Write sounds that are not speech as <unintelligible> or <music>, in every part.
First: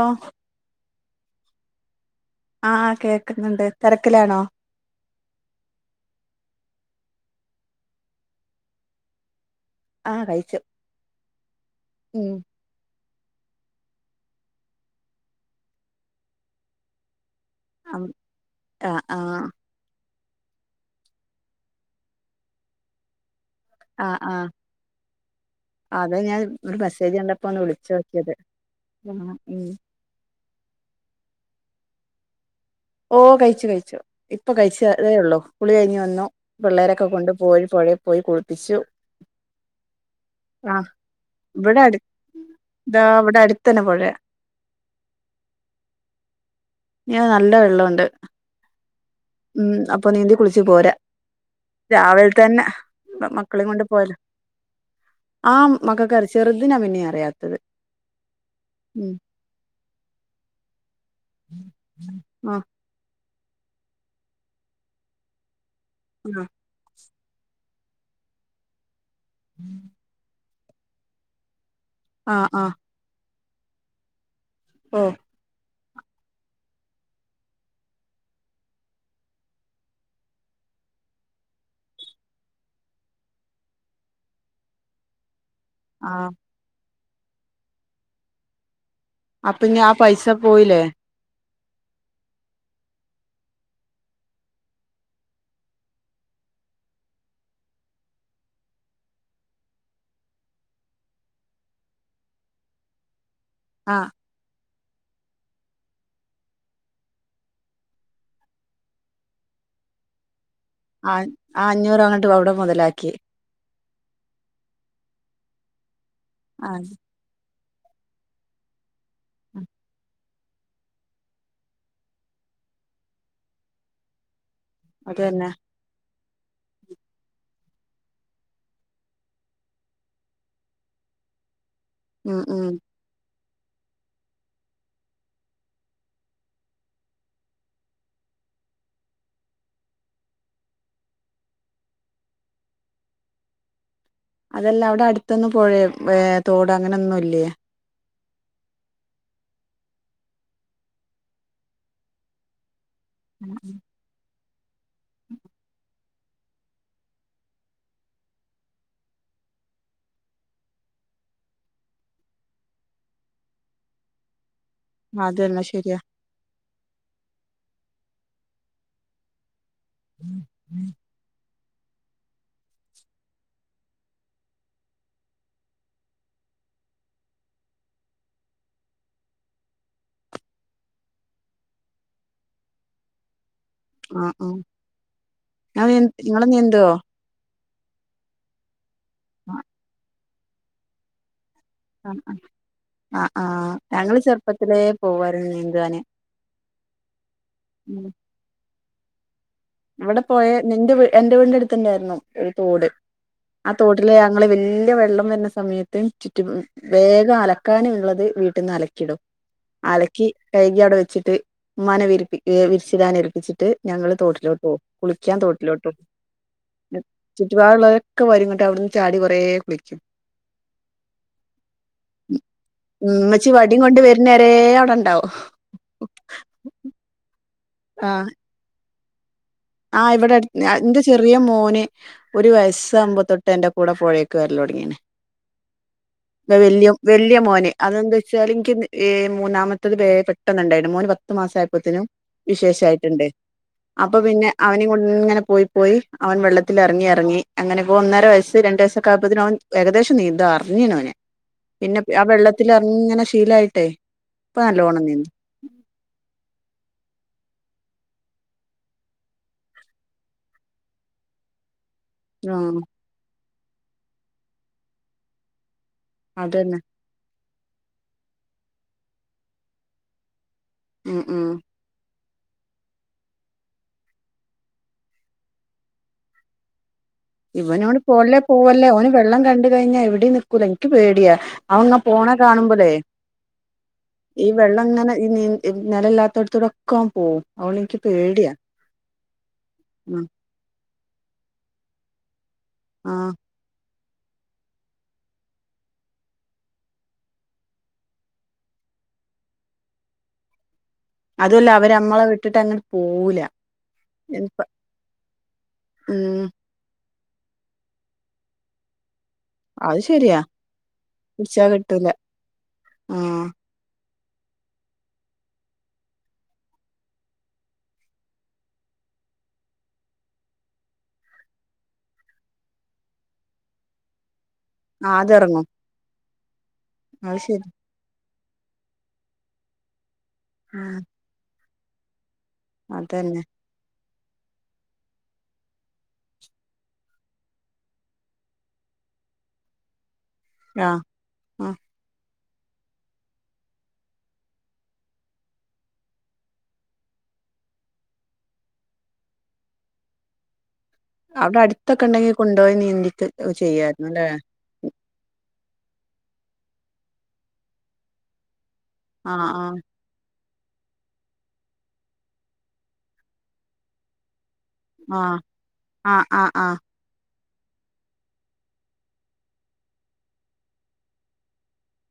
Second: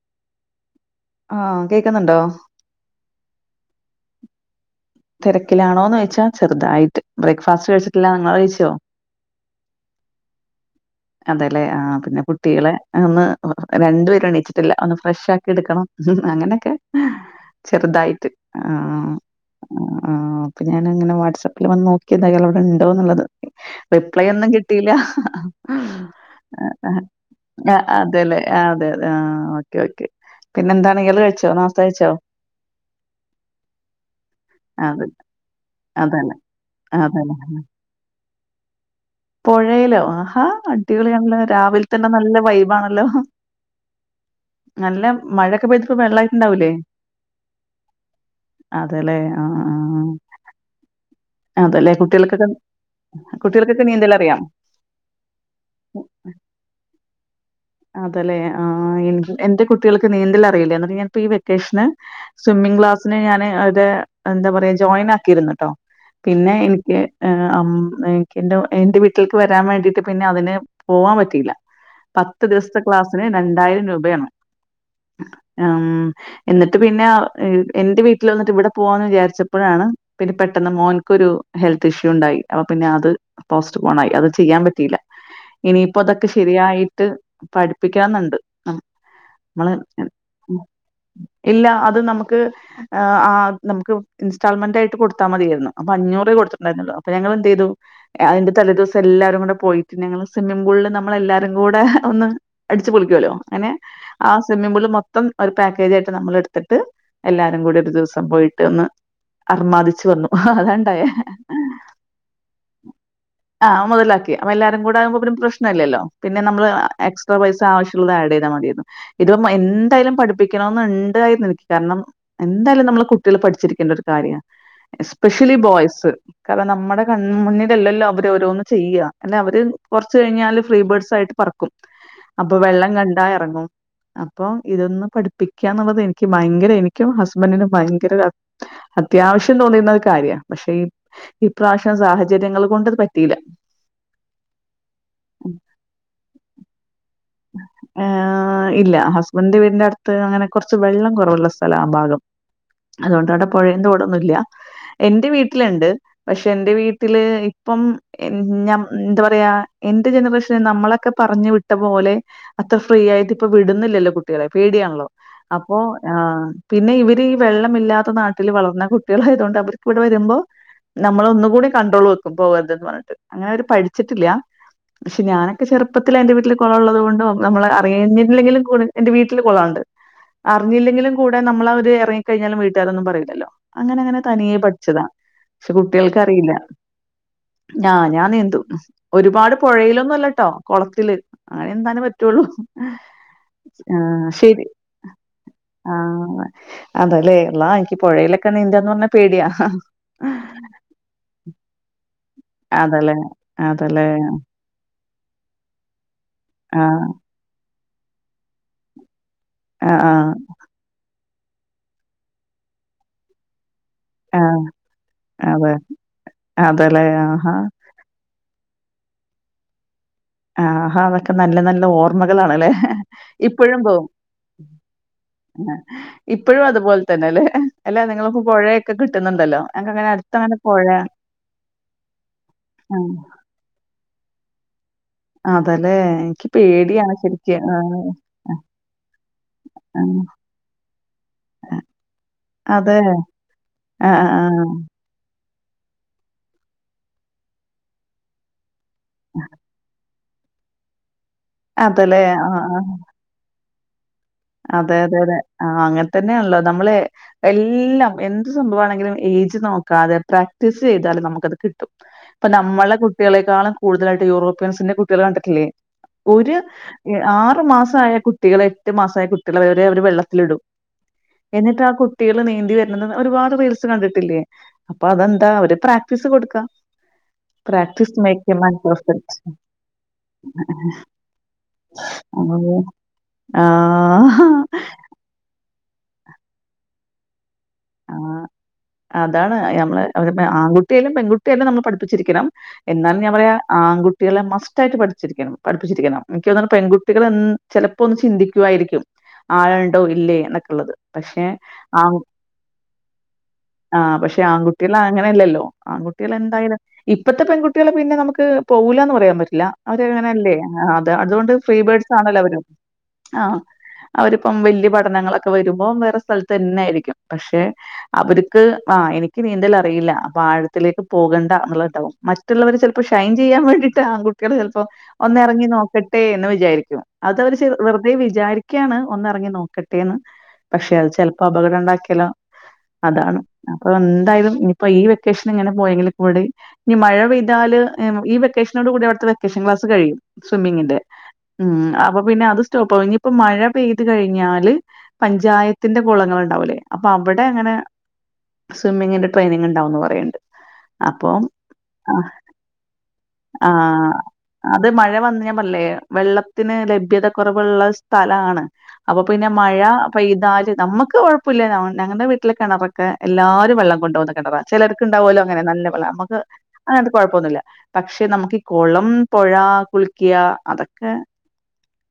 ഓ ആ കേക്കുന്നുണ്ടോ? ആ കേക്കുന്നുണ്ട് തെര്ക്കിലാണോ? തിരക്കിലാണോന്ന് ചോദിച്ചാ ചെറുതായിട്ട് ബ്രേക്ക്ഫാസ്റ്റ് കഴിച്ചിട്ടില്ലാ നിങ്ങൾ കഴിച്ചോ? ആ കഴിച്ചു അതെലെ ആ പിന്നെ ഉം കുട്ടികളെ ഒന്ന് രണ്ടു പേരും എണീച്ചിട്ടില്ല ഒന്ന് ഫ്രഷാക്കി എടുക്കണം മം അങ്ങനെയൊക്കെ അം, ചെറുതായിട്ട് ആ ആഹ് ആ ആഹ് അപ്പൊ ഞാനങ്ങനെ വാട്സആപ്പിൽ വന്ന് നോക്കിയതാ ഇയാളവിടെ ഇണ്ടോ എന്നുള്ളത് ആ റിപ്ലൈ ആ ഒന്നും കിട്ടില്ല അതാ ഞാൻ ഒരു മെസ്സേജ് കണ്ടപ്പോ ഒന്ന് ഞ്ഞ വിളിച്ചു നോക്കിയത് അതെല്ലേ ആ അതെ അതെ ആ ഓക്കെ ഓക്കെ പിന്നെ എന്താണെങ്കില കഴിച്ചോ നാസ് കഴിച്ചോ? ഓ കഴിച്ചു കഴിച്ചു ഇപ്പൊ അതെ കഴിച്ചതേ ഉള്ളൂ കുളി കഴിഞ്ഞ് വന്നു അതന്നെ പിള്ളേരൊക്കെ അതന്നെ കൊണ്ട് പോയി പോഴെ പോയി കുളിപ്പിച്ചു പുഴയിലോ ആഹാ ആ അടിപൊളി ആണല്ലോ ഇവിടെ രാവിലെ അടു തന്നെ നല്ല ഇതാ വൈബാണല്ലോ ഇവിടെ അടുത്തന്നെ പോഴയാ നല്ല മഴയൊക്കെ പെയ്തിട്ട് വെള്ളായിട്ട്ണ്ടാവൂലെ ഉണ്ട് വെള്ളഉണ്ട് അതെലെ ഉം അപ്പൊ നീന്തി കുളിച്ച് പോരാ അതേല്ലേ. രാവിലെ കുട്ടികൾക്കൊക്കെ തന്നെ മക്കളേം കൊണ്ട് കുട്ടികൾക്കൊക്കെ പോയാലോ നീന്തലറിയാം? ആഹ് മകക്കറിം ചെറ്തിനാ പിന്നേം അറിയാത്തത് അതെലേ ഉം ആഹ് എന്റെ കുട്ടികൾക്ക് നീന്തൽ അറിയില്ല എന്നിട്ട് ഞാൻ ഇപ്പ ഈ വെക്കേഷന് ആ സ്വിമ്മിങ് ക്ലാസിന് ഞാന് അത് എന്താ പറയാ ജോയിൻ ആക്കിയിര്ന്ന്ട്ടോ പിന്നെ എനിക്ക് ഏഹ് അം എനിക്ക് എന്റെ എന്റെ വീട്ടിൽക്ക് വരാൻ വേണ്ടിട്ട് പിന്നെ അതിന് പോവാം പറ്റീല ആ ആ പത്ത് ആ ദിവസത്തെ ക്ലാസിന് രണ്ടായിരം രൂപയാണ് ഓഹ് ആഹ് എന്നിട്ട് പിന്നെ എന്റെ വീട്ടിൽ വന്നിട്ട് ഇവിടെ പോവാന്ന് വിചാരിച്ചപ്പോഴാണ് പിന്നെ പെ ട്ടെന്ന് മോന്ക്കൊരു ഹെൽത്ത് ഇഷ്യൂ ഉണ്ടായി അപ്പൊ പിന്നെ അത് പോസ്റ്റ് പോൺ ആയി അത് ചെയ്യാൻ പറ്റീല ഇനിയിപ്പോ ആ ഇതൊക്കെ ശരിയായിട്ട് പഠിപ്പിക്കണം ന്ന്ണ്ട് അപ്പഞ്ഞ് ആ പൈസ പോയിലേ ഇല്ല അത് നമുക്ക് ഏഹ് ആഹ് നമുക്ക് ഇൻസ്റ്റാൾമെന്റ് ആയിട്ട് കൊട് ത്താമതീന്ന് അപ്പൊ അഞ്ഞൂറേ കൊടുത്ത്ണ്ടായിരുന്നൊള്ളു അപ്പ ഞങ്ങള് എന്ത് ചെയ്തു അതിന്റെ തലേ ദിവസം എല്ലാരും കൂടെ പോയിട്ട് ഞങ്ങള് സ്വിമ്മിംഗ് പൂളില് നമ്മളെല്ലാരും കൂടെ ഒന്ന് അടിച്ച് പൊളിക്കുവല്ലോ അങ്ങനെ ആഹ് ആ സ്വിമ്മിംഗ് പൂള് മൊത്തം ഒരു പാക്കേജായിട്ട് നമ്മൾ എടുത്തിട്ട് എല്ലാരും കൂടി ഒരു ദിവസം പോയിട്ട് ഒന്ന് അർമാദിച്ചു വന്നു അതാണ് ആഹ് അഞ് ആ അഞ്ഞൂറ് അങ്ങട്ട് അവിടെ മൊതലാക്കി. ആഹ് മൊതലാക്കി അപ്പ എല്ലാരും കൂടെ ആകുമ്പോ പിന്നെ പ്രശ്നല്ലല്ലോ പിന്നെ നമ്മള് എക്സ് ട്ര പൈസ ആവശ്യമുള്ളത് ആഡ് ചെയ്താൽ മതിയാര്ന്നു ഇതിപ്പ എന്തായാലും പഠിപ്പിക്കണൊന്ന് ഉണ്ടായിരുന്നു എനിക്ക് കാരണം എന്തായാലും നമ്മള് കുട്ടികൾ പഠിച്ചിരിക്കേണ്ട ഒരു കാര്യാണ് അതന്നെ എസ്പെഷ്യലി ബോയ്സ് കാരണം നമ്മടെ കൺ മുന്നിലല്ലല്ലോ അവര് ഓരോന്ന് ചെയ്യ എന്നെ അവര് കൊറ്ച്ച് കഴിഞ്ഞാല് ഫ്രീ ബേർഡ്സ് ആയിട്ട് പറക്കും ഉം അപ്പൊ ഉം വെള്ളം കണ്ടാ എറങ്ങും. അപ്പം ഇതൊന്ന് പഠിപ്പിക്കാന്നുള്ളത് എനിക്ക് ഭയങ്കര എനിക്കും ഹസ്ബന്റിനും ഭയങ്കര ഒരാ അത്യാവശ്യം ച്ചും തോന്നീന്ന ഒരു കാര്യ പക്ഷെ ഇപ്രാവശ്യം സാഹചര്യങ്ങൾ കൊണ്ടത് പറ്റിയില്ല. അതല്ലാ അവിടെ അടുത്തൊന്നും പൊഴേ തോടോ അങ്ങനൊന്നും ഇല്ല്യേ ഏഹ് ആഹ് ആഹ് ഇല്ല ഹസ്ബന്റെ വീടിന്റെ അട്ത്ത് അങ്ങനെ കൊറച്ച് വെള്ളം കൊറവുള്ള സ്ഥലം ആ ഭാഗം അതോണ്ട് അവിടെ പൊഴേം തോടൊന്നുല്ല എന്റെ വീട്ട്ല്ണ്ട് പക്ഷെ എന്റെ വീട്ടില് ഇപ്പം ഞം എന്താ പറയാ എന്റെ ജനറേഷന് നമ്മളൊക്കെ പറഞ്ഞു വിട്ട പോലെ അത്ര ഫ്രീ ആയിട്ട് ഇപ്പ വിടുന്നില്ലല്ലോ കുട്ടികളെ പേടിയാണല്ലോ അതന്നെ അപ്പോ ശരിയാ ആഹ് പിന്നെ ഇവര് ഈ വെള്ളമില്ലാത്ത നാട്ടിൽ വളർന്ന കുട്ട്യളായതോണ്ട് അവര് ഇവിടെ വരുമ്പോ നമ്മള് ഒന്നും കൂടി കണ്ട്രോൾ വെക്കും പോകരുത് ന്ന് പറഞ്ഞിട്ട് അങ്ങനെ അവര് പഠിച്ചിട്ടില്ല പക്ഷെ ഞാനൊക്കെ ചെറുപ്പത്തിലെ എന്റെ വീട്ടില് കൊളം ഉള്ളത് കൊണ്ടോ നമ്മള് അറിയഞ്ഞില്ലെങ്കിലും എന്റെ വീട്ടില് കൊള ഉണ്ട് അറിഞ്ഞില്ലെങ്കിലും കൂടെ നമ്മള് ആ ഒര് എറങ്ങി കഴിഞ്ഞാലും വീട്ട്കാരൊന്നും പറയില്ലല്ലോ അങ്ങനെ അങ്ങനെ ആ തനിയെ ആ പഠിച്ചതാ പക്ഷെ നിങ്ങള് കുട്ടികൾക്കറിയില്ല. നീന്തുവോ ഞാ ഞാൻ നീന്തും ഒരുപാട് ആ പൊഴയിലൊന്നു അല്ലട്ടോ കൊളത്തില് അങ്ങനെ നീന്താ നെ പറ്റൊള്ളൂ ആ ആ ഞങ്ങള് ആഹ് ശെരി ചെറുപ്പത്തിലേ പോവായിരുന്നു നീന്താന് ആഹ് ന്നാ അതേലേ അള്ളാ എനിക്ക് ഉം പൊഴയിലൊക്കെ നീന്താന്ന് പറഞ്ഞാ പേടിയാ. ഇവിടെ പോയ നിന്റെവീ എന്റെ വീടിനടുത്തുതന്നായിരുന്നോ. ഒരു തോട് അതല്ലേ ആ അതല്ലേ തോട്ടില് ഞങ്ങള് വല്യ വെള്ളം വന്ന സമയത്ത് ചുറ്റും ആഹ് വേഗം അലക്കാനുള്ളത് വീട്ടിന്ന് അലക്കിയിടും ആഹ് അലക്കി ആഹ് കഴുകി അവിടെ വെച്ചിട്ട് ഉമ്മാനെ വിരിപ്പി വിരിച്ചിടാൻ എപ്പിച്ചിട്ട് ഞങ്ങള് തോട്ടിലോട്ട് ആഹ് പോവും കുളിക്കാൻ അതെ തോട്ടിലോട്ട് അതല്ലേ ആഹാ. ചുറ്റുപാടുള്ളവര് ഒക്കെ വരുങ്ങട്ടോ അവിടന്ന് ചാടി കൊറേകുളിക്കും. ആഹാ അതൊക്കെ നല്ല നല്ല ഓർമ്മകളാണല്ലേ ഇപ്പോഴും പോകും. വരെ അവിടൊണ്ടാവും. ഇപ്പഴും അതുപോലെതന്നെയല്ലെ അല്ല നിങ്ങളിപ്പോ പൊഴയൊക്കെ കിട്ടുന്നൊണ്ടല്ലോ. ആ ഇവിടെ അടുത്ത് എന്റെ ചെറിയമോന് ഒരു ആ. വയസ്സാകുമ്പോ തൊട്ട് എന്റെ കൂടെ പൊഴേക്കു വരലോടങ്ങീയാണ് അതേല്ലേ? എനിക്ക് വെ വലൃ പേടിയാണ് ശെരിക്ക്. വലൃമോന് ആ, അതെന്തുച്ചാല് എനിക്ക് ഏ മൂന്നാമത്തത് ആ. വേ പെട്ട് പെട്ടെന്നൊണ്ടായി മോനു പത്തു മാസമായപ്പോത്തേനും അതെ. വിശേഷായിട്ടൊണ്ട് ആ, അപ്പൊ ആ, ആ. പിന്നെ അവനും ഇങ്ങനെ പോയി പോയി അവൻ വെള്ളത്തിലെറങ്ങി എറങ്ങി അങ്ങനിപോ ഒന്നരവയസ്സ് രണ്ടുവയസ്സ് കാപത്തിനും അവൻ ഏകദേശം നീന്താൻ അറിഞ്ഞീനു അവന് പിന്നെ അതേല്ലേ? ആ ആ. വെള്ളത്തിലെറങ്ങിയിങ്ങനെ ശീലായിട്ടെ. അതെ അതെ അതെ ആ അങ്ങനെ തന്നെയാണല്ലോ നമ്മളെ എല്ലാം എന്തുസംഭവമാണെങ്കിലും ഏജ് നോക്കാതെ പ്രാക്ടീസ് ചെയ്താലും നമുക്കത് കിട്ട് ഇപ്പൊ ആഹ് നമ്മളെ കുട്ടികളെക്കാളും കൂടുതലായിട്ട് യൂറോപ്യൻസിന്റെ കുട്ടികള് കണ്ടിട്ടില്ലേ. ഒരു അതന്നെ ആറുമാസായ കുട്ടികളെ എട്ടുമാസായ കുട്ടികളെ വരെ അവര് വെള്ളത്തിലിടും ഉം ഉം എന്നിട്ട് ആ കുട്ടികള് നീന്തി വരുന്നത് ഒരുപാടു റീൽസ് കണ്ടിട്ടില്ലേ അപ്പൊ അതെന്താ അവര് പ്രാക്ടീസ് കൊടുക്കാ ഇവനോട് പോവല്ലേ പോവല്ലേ ഓന് പെർഫെക്റ്റ് വെള്ളം കണ്ടുകഴിഞ്ഞാ എവിടേയും നിക്കൂല എനിക്കുപേടിയാ അവനെന്നാ പോണ കാണുമ്പഴേ ആ ഈ വെള്ളം ഇങ്ങനെ ഈ നി നെലയില്ലാത്തടത്തോടെക്കെ അവൻ പോകും അതുകൊണ്ടെനിക്ക് ആ അതാണ് ഉം നമ്മള് ആൺകുട്ടിയാലും പെൺകുട്ടിയാലും നമ്മൾ പഠിപ്പിച്ചിരിക്കണം എന്നാലും ആഹ് ഞാൻ പറയാ ആൺകുട്ട് കുട്ടികളെ മസ്റ്റായിട്ട് പഠിച്ചിരിക്കണം പഠിപ്പിച്ചിരിക്കണം എനിക്ക് തൊന്നുന്നെ പെൺകുട്ടികളെ എന്ന് ചെലപ്പോ ഒന്നു ചിന്തിക്കുവായിരിക്കും ആളൊണ്ടോ ഇല്ലേ എന്നൊക്കെയുള്ളത് പക്ഷെ ആ ഇട്ടിട്ടങ്ങോട് പോവൂല്ല ആ പക്ഷെ ആൺകുട്ടികള് അങ്ങനെയല്ലല്ലോ ആൺകുട്ടികള് ഉം എന്തായാലും ഇപ്പത്തെ പെൺകുട്ടികള് പിന്നെ നമ്മുക്ക് പോകൂല്ലാ എന്നുപറയാൻ പറ്റും അല്ലാ അത് ശരിയാ അവരങ്ങനെയല്ലേ അതെ അതുകൊണ്ട് പിടിച്ചാ ഫ്രീ കിട്ടൂല ബേർഡ്സ് ആണല്ലോ അവരും ആ ആഹ് അവരിപ്പം വലൃ പഠനങ്ങളൊക്കെ വരുമ്പോ വേറെ സ്ഥലത്ത് തന്നെയായിരിക്കും പക്ഷെ അവർക്ക് ആ എനിക്ക് നീന്തൽ അറിയില്ല അപ്പൊ ആഴത്തിലേക്ക് പോകണ്ട എന്നുള്ളതാവും മ മറ്റുള്ളവര് ചെലപ്പോ ഷൈൻ ചെയ്യാൻ വേണ്ടിട്ട് ആൺകുട്ടികള് അപ്പൊ ആ അതെറങ്ങും ഒന്നെറങ്ങി നോക്കട്ടെ എന്നുവിചാരിക്കും അത് അതവര് ശരി ശെ വെറുതെ വിചാരി ക്കാണ് ഒന്നെറങ്ങി നോക്കട്ടേന്ന് ആ പക്ഷെ അതുചെലപ്പോ അപകടം ഉണ്ടാക്കിയാലോ അതാണ് അതന്നെ അപ്പൊ എന്തായാലും ഇനിയിപ്പൊ ഈ വെക്കേഷനിങ്ങനെ പോയെങ്കിലുകൂടി ഇനി മഴപെയ്താല് ഈ വെക്കേഷനോടു കൂടി അവിടത്തെ വെക്കേഷൻ ക്ലാസുകഴിയും ആ സ്വിമ്മിങ്ങിന്റെ ആ ഉം അപ്പൊ പിന്നെ അതുസ്റ്റോപ്പാവും ഇനിയിപ്പം മഴ പെയ്തുകഴിഞ്ഞാല് പഞ്ചായത്തിന്റെ കുളങ്ങള് ഉണ്ടാവൂലേ അപ്പോ അവിടെയങ്ങനെ സ്വിമ്മിങ്ങിന്റെ ട്രെയിനിങ്ങുണ്ടാവൂന്ന് പറയണ്ട് അപ്പം അവിടെ അടുത്തൊക്കെയുണ്ടെങ്കി കൊണ്ടോയി നീന്തിച്ച് ചെയ്യായിരുന്നു ആഹ് അല്ലേ അത് മഴ വന്ന് ഞാൻ പറഞ്ഞില്ലേ വെള്ളത്തിന് ലഭ്യത കുറവുള്ള സ്ഥലാണ് അപ്പൊ ആ പിന്നെ ആ മഴ പെയ്താല് നമ്മുക്ക് കൊഴപ്പ വില്ല ഞങ്ങടെ വീട്ടിലെ കിണറൊക്കെ എല്ലാരും വെള്ളം കൊണ്ട് പോകുന്ന കിണറാ ചിലർക്ക് ആ ഉണ്ടാവുമല്ലോ അങ്ങനെ നല്ല വെള്ള ആ നമുക്ക് ആ ആ അങ്ങനത്തെ കുഴപ്പൊന്നുമില്ല പക്ഷെ നമുക്ക് ഈ കുളം പുഴ കുളിക്കുക അതൊക്കെ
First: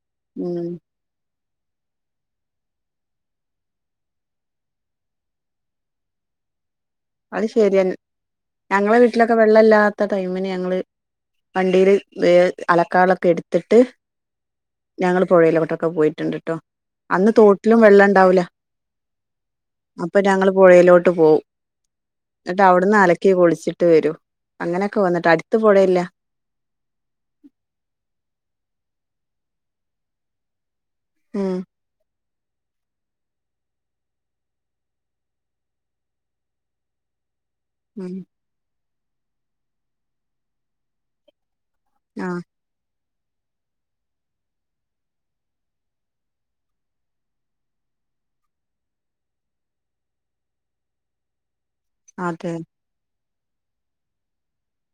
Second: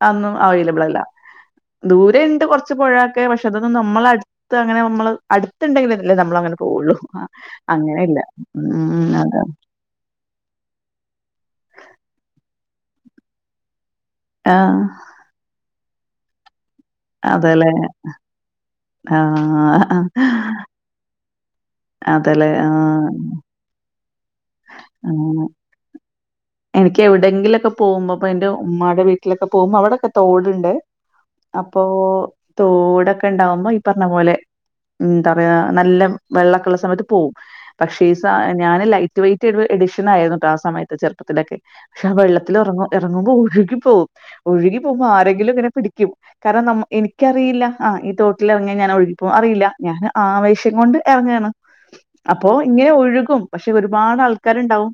അതൊന്നും ഉം അവൈലബിൾ അല്ല ദൂരെ ഉണ്ട് കുറച്ച് പുഴൊക്കെ പക്ഷെ അതൊന്ന് നമ്മളടു ത്ത് അങ്ങനെ നമ്മള് അടുത്തുണ്ടെങ്കിലല്ലേ നമ്മള്ക്ക് അങ്ങനെ പോകുള്ളു ആ അത് ശരിയന്നെ അങ്ങനില്ല ഉം അത് ഇത്ത ടൈമിന് ഞങ്ങള് വണ്ടിയില് അലക്കാനുള്ളതൊക്കെ എടുത്തിട്ട് ആഹ് ഞങ്ങള് പുഴയിലോട്ടൊക്കെ പോയിട്ടുണ്ട് കേട്ടോ അന്ന് അതെല്ലേ തോട്ടിലും വെള്ളം ഇണ്ടാവൂല അപ്പൊ ആഹ് ഞങ്ങള് പുഴയിലോട്ട് പോവും അതേല്ലേ. എന്നിട്ട് അവിടുന്ന് ആഹ്. അലക്കി കുളിച്ചിട്ട് വരും അങ്ങനെയൊക്കെ വന്നിട്ട് ആഹ്. അടുത്ത് പുഴയില്ല എനിക്ക് എവിടെയങ്കിലൊക്കെ പോകുമ്പോ ഇപ്പോ എന്റെ ഉമ്മായുടെ വീട്ടിലൊക്കെ പോകുമ്പോ അവിടൊക്കെ തോടുണ്ട് ഉം അപ്പൊ തോടൊക്കെ ഇണ്ടാവുമ്പോ ഈ പറഞ്ഞ പോലെ എന്താ പറയാ നല്ല വെള്ളമൊക്കെ ഉള്ള സമയത്ത് പോവും പക്ഷേ ഈ ഉം സ ഞാന് ലൈറ്റ് വെയിറ്റ് എഡിഷൻ ആയിരുന്നു കേട്ട് ആഹ് സമയത്ത് ചെറുപ്പത്തിലൊക്കെ പക്ഷെ ആഹ് ആ വെള്ളത്തിൽ ഇറങ്ങ് ഇറങ്ങുമ്പോൾ ഒഴുകി പോകും ഒഴുകി പോകുമ്പോ ആരെങ്കിലും ഇങ്ങനെ പിടിക്കും കാരണം ന എനിക്കറിയില്ല ആഹ് ഈ തോട്ടിലിറങ്ങിയാ ഞാൻ ഒഴുകിപ്പോകും അറിയില്ല ഞാൻ ആവേശം കൊണ്ട് ഇറങ്ങുവാണ് അപ്പോ അതെ ഇങ്ങനെ ഒഴുകും പക്ഷെ ഒരുപാട് ആൾക്കാരുണ്ടാവും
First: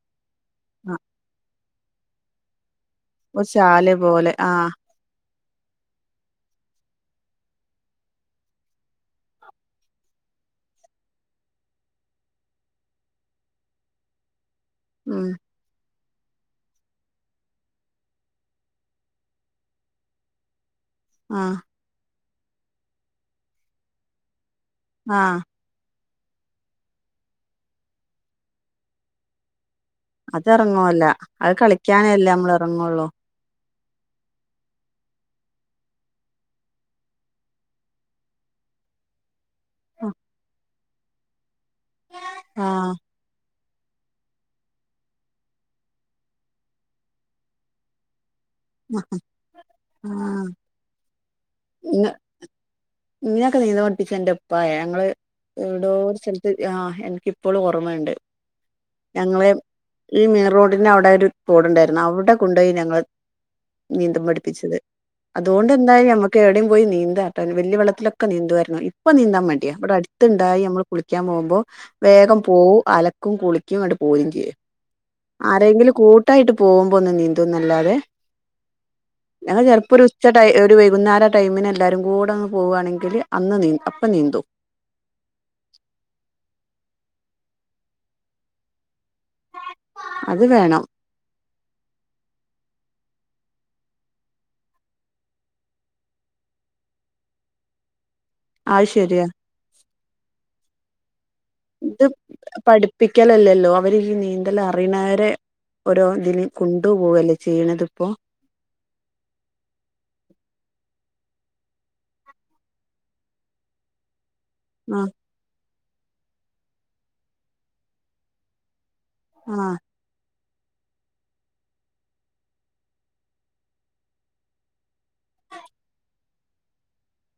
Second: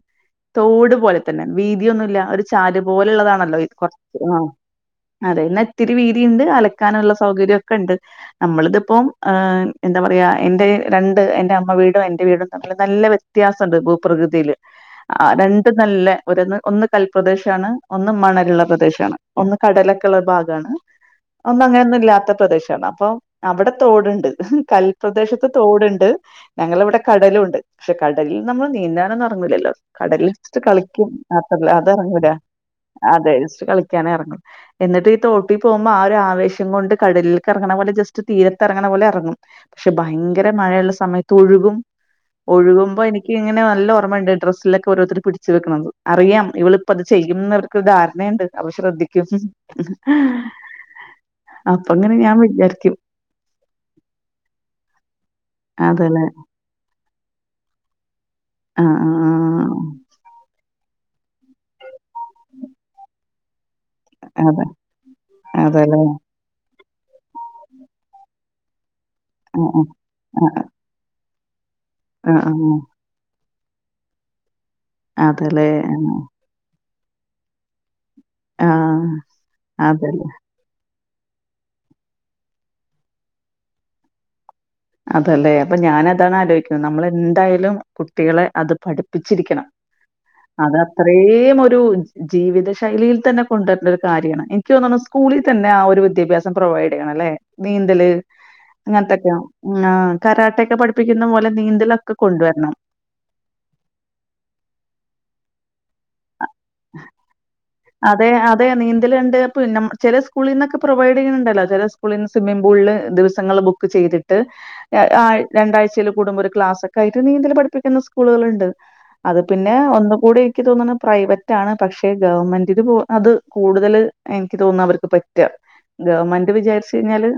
ആ തോട് പോലെ വീതിയൊന്നുമില്ല ഒരു ചാല് ഒരു പോലുള്ളതാണല്ലോ ചാല് കൊറച്ച് പോലെ ആഹ് ആ അതെ ഇന്ന ഇത്തിരി വീതി ഉണ്ട് അലക്കാനുള്ള സൗകര്യം ഒക്കെ ഉണ്ട് നമ്മളിതിപ്പോം എന്താ പറയാ എന്റെ രണ്ട് എന്റെ അമ്മ വീടും എന്റെ വീടും തമ്മില് നല്ല വ്യ ത്യാസുണ്ട് ഭൂപ്രകൃതിയിൽ ഉം ആഹ് രണ്ട് നല്ല ഒരൊന്ന് ഒന്ന് കൽപ്രദേശമാണ് ഒന്ന് മണലുള്ള പ്രദേശമാണ് ഒന്ന് കടലൊക്കെള്ള ഒരു ഭാഗമാണ് ആഹ് ഒന്ന് അങ്ങനൊന്നും ഇല്ലാത്ത പ്രദേശമാണ് അപ്പൊ അവിടെ തോടുണ്ട് ആഹ് കൽപ്രദേശത്ത് തോടുണ്ട് ഞങ്ങളിവിടെ കടലും ഉണ്ട് പക്ഷെ കടലിൽ നമ്മൾ നീന്താനൊന്നും ഇറങ്ങൂല്ലല്ലോ കടലിൽ ഇച്ചിരി അതെറങ്ങൂല കളിക്കും അത് മാത്രല്ല അല്ലാതെ ഇറങ്ങൂല കളിക്കാനല്ലേ നമ്മള് എറങ്ങുള്ളൂ അതെ ജസ്റ്റ്‌ കളിക്കാന് ഇറങ്ങും എന്നിട്ട് ഈ തോട്ടി പോവുമ്പോ ആഹ് ഒരാവേശം കൊണ്ട് കടലിലേക്ക് ഇറങ്ങണ പോലെ ജസ്റ്റ് തീരത്തെറങ്ങണ പോലെ എറങ്ങും പക്ഷെ ഭയങ്കര മഴയുള്ള സമയത്ത് ഒഴുകും ആഹ് ഒഴുകുമ്പോ എനിക്ക് ഇങ്ങന നല്ല ഓർമ്മയുണ്ട് ഡ്രെസ്സിലൊക്കെ ഓരോരുത്തര് പിടിച്ച് വെക്കണത് അറിയാം ഇവളിപ്പൊ അത് ചെയ്യും എന്നവർക്ക് ഒരു ധാരണയുണ്ട് അപ്പൊ ശ്രദ്ധിക്കും ആഹ് അപ്പൊ അങ്ങനെ ഞാൻ വിചാരിക്കും എന്നെയൊക്കെ നീന്താ പഠിപ്പിച്ചെ എന്റെ ഉപ്പായ ഞങ്ങള് എവടോ ഒരു അതേല്ലേ. സ്ഥലത്ത് ആഹ് എനക്കിപ്പോളും ഓർമയുണ്ട് ആഹ് ആഹ് ഞങ്ങളെ ഈ മെയിൻ റോഡിന്റെ അവിടെ ഒരു തോട് ഉണ്ടായിരുന്നു അവിടെ കൊണ്ടോയി ഞങ്ങളെ നീന്താൻ ആ. അതെ. പഠിപ്പിച്ചത് അതുകൊണ്ട് അതേല്ലേ. എന്തായി നമ്മുക്ക് എവിടെയും പോയി നീന്താട്ട വലിയ വെള്ള ലോക്കെ നീന്തുവായിരുന്നു ഇപ്പൊ നീന്താൻ ആ, മടിയ ആ. ഇവിടെ ആ, അടുത്തുണ്ടായി നമ്മള് കുളിക്കാൻ പോവുമ്പോ ആ, വേഗം ആ. പോവും അലക്കും കുളിക്കും ഇങ്ങട്ട് പോരേം ചെയ്യും അതേല്ലേ. ആരെങ്കിലും കൂട്ടായിട്ട് പോവുമ്പോ ഒന്നു നീന്തു എന്നല്ലാതെ ആ. ഞങ്ങള് ചെലപ്പോ ഒരു അതേല്ലേ. ഉച്ച ടൈ ഒരു വൈകുന്നേര ടൈമിന് എല്ലാരും കൂടെ അങ്ങ് പോവാണെങ്കിൽ അന്ന് നീന്തും അപ്പം നീന്തും അതെല്ലേ അപ്പൊ ഞാനതാണ് ആലോയിക്കുന്നത് നമ്മളെന്തായാലും കുട്ടികളെ അത് പഠി പ്പിച്ചിരിക്കണം അത് അത്രയും ഒരു ജീവിത ശൈലിയിൽ തന്നെ കൊണ്ടുവരണ്ട ഒരു കാര്യമാണ് എനിക്ക് തോന്നണു സ്കൂ സ്കൂളി തന്നെ ആഹ് ഒരു വിദ്യാഭ്യാസം പ്രൊവൈഡ് ചെയ്യണം അല്ലെ നീന്തല് അത് ശരിയാ ഇങ്ങനത്തൊക്കെ ആഹ് കരാട്ടൊക്കെ പഠിപ്പിക്കുന്ന പോലെ നീന്തലൊക്കെ കൊണ്ടുവരണം പ്പിക്കലല്ലല്ലോ അവര് ഈ നീന്തൽ അറിയണവരെ ഓരോ ഇതിന് കൊണ്ടു പോവല്ലേ ചെയ്യണത് ഇപ്പോ അതെ അ അതെ നീന്തലുണ്ട് പിന്ന ചില സ്കൂളിന്നൊക്കെ പ്രൊവൈഡ് ചെയ്യുന്നുണ്ടല്ലോ ചില സ്കൂളിന്ന് സ്വിമ്മിംഗ് പൂളില് ദിവ സങ്ങൾ ബുക്ക് ചെയ്തി ട്ട് ആഹ് രണ്ടാഴ്ചയിൽ കൂടുമ്പോ ഒരു ക്ലാസ്സൊക്കെ ആയിട്ട് നീന്തല് പഠിപ്പിക്കുന്ന സ്കൂളുകളുണ്ട് അത് പിന്നെ ആഹ് ഒന്ന് കൂടി എനിക്ക് തോന്നുണു പ്രൈവറ്റ് ആണ് പക്ഷെ ഗവൺമെന്റ് ഇത് അത് കൂടുതല് എനിക്ക് തോന്നണു അവർക്ക് പറ്റുക ഗവൺമെന്റ് വിചാരിച്ച് കഴിഞ്ഞാല്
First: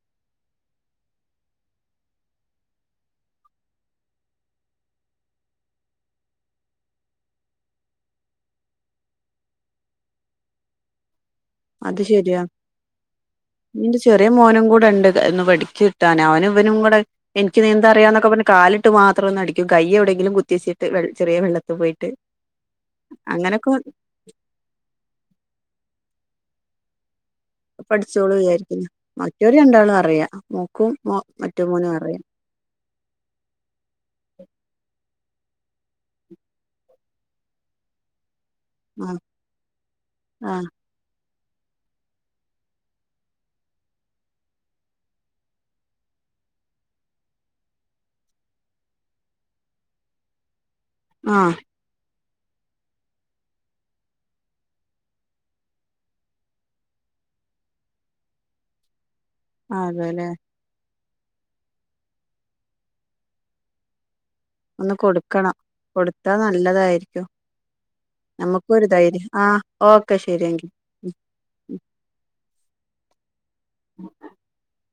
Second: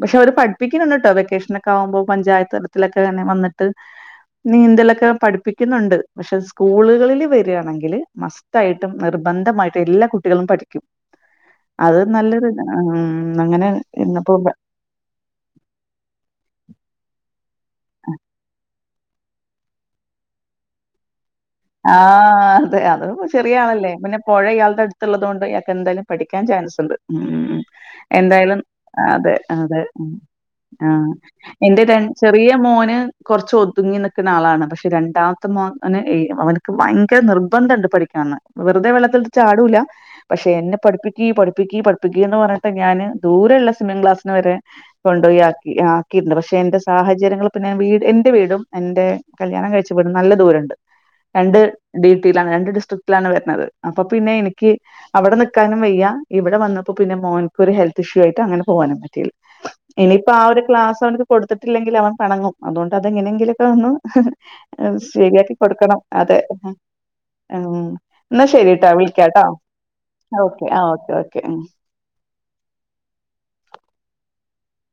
പക്ഷെ അവര് പഠിപ്പിക്കണ് ഉണ്ട് കേട്ടോ വെക്കേഷനൊക്കെ ആവുമ്പോ പഞ്ചായത്ത് തലത്തിലൊക്കെങ്ങനെ വന്നിട്ട് നീന്തലൊക്കെ പഠിപ്പിക്കുന്നുണ്ട് പക്ഷെ സ്കൂളുകളിൽ വരിയാണെങ്കില് മസ് റ്റായിട്ടും നിർബന്ധമായിട്ടും എല്ലാ കുട്ടികളും പഠിക്കും അത് നല്ലൊരു ഇതാ അങ്ങനെ ഇന്റെ ചെറിയ ഇരുന്നപ്പോ പ മോനും കൂടെ ഉണ്ട് ഒന്ന് പടിച്ചു കിട്ടാന് അവനും ഇവനും കൂടെ എനിക്ക് നീന്താറിയാന്നൊക്കെ പറഞ്ഞ് കാലി ട്ട് മാത്രം ഒന്ന് അടിക്കും കയ്യ് എവിടെയെങ്കിലും കുത്തി വെച്ചിട്ട് ചെറിയ വെള്ള ആഹ് അതെ അത് ചെറിയ ആളല്ലേ പിന്നെ പുഴ ഇയാൾടെ അടുത്തുള്ളത് കൊണ്ട് ഇയാക്ക് എന്തായാലും പഠിക്കാൻ ചാൻസ് ഉണ്ട് ഉം പഠിച്ചോളൂ എന്തായാലും വിചാരിക്കുന്നു അതെ മറ്റോര് അതെ രണ്ടാളും അറിയാ മോക്കും ആഹ് മോ മറ്റേ എന്റെ മോനും ടെൻ അറിയാം ചെ റിയ മോന് കൊറച്ച് ഒതുങ്ങി നിക്കണ ആളാണ് പക്ഷെ രണ്ടാമത്തെ മോൻ അങ്ങ് ഏ അവനക്ക് ഭയങ്കര നിർബന്ധണ്ട് പഠിക്കണന്ന് വെറുതെ ആഹ് വെള്ളത്തിൽ എടുത്ത് ചാടൂല്ല പക്ഷെ ആഹ് എന്നെ പഠിപ്പി ക്ക് പഠിപ്പിക്ക് പഠിപ്പിക്ക് എന്ന് പറഞ്ഞിട്ട് ഞാൻ ദൂരെയള്ള സിമ്മിംഗ് ക്ലാസിന് വരെ കൊണ്ടുപോയി ആക്കി ആക്കിണ്ട് പക്ഷെ എന്റെ സാഹചര്യങ്ങൾ പിന്നെ വീട് എന്റെ വീടും എന്റെ കല്യാണം കഴിച്ച വീടും നല്ല ദൂരണ്ട് ആഹ് രണ്ട് ഡിറ്റിലാണ് രണ്ട് ഡിസ്ട്രിക്റ്റിലാണ് വരുന്നത് അപ്പൊ പിന്നെ എനിക്ക് അവിടെ നിക്കാനും വയ്യാ ഇവിടെ വന്നപ്പോ പിന്നെ മോൻക്ക് ഒരു ഹെൽത്ത് ഇഷ്യൂ ആയിട്ട് അങ്ങനെ പോവാനും പറ്റിയില്ല അതെല്ലേ ഇനിയിപ്പൊ ആഹ് ഒരു ക്ലാസ് അവനക്ക് കൊടുത്തിട്ടില്ലെങ്കിൽ അവൻ പെണങ്ങും അതുകൊണ്ട് അത് എങ്ങനെങ്കിലൊക്കെ ഒന്ന് ഒന്ന് ശരിയാക്കി കൊടുക്കണം കൊടുക്കണം കൊടുത്താ അതെ നല്ലതായിരിക്കും ഉം എന്നാ നമുക്കൊരു ശെരിട്ടാ ധൈര്യം വിളിക്കാട്ടോ ആഹ് ഓക്കെ ശരി എങ്കി ഓക്കെ ആഹ് ഓക്കേ ഓക്കേ ഉം <unintelligible>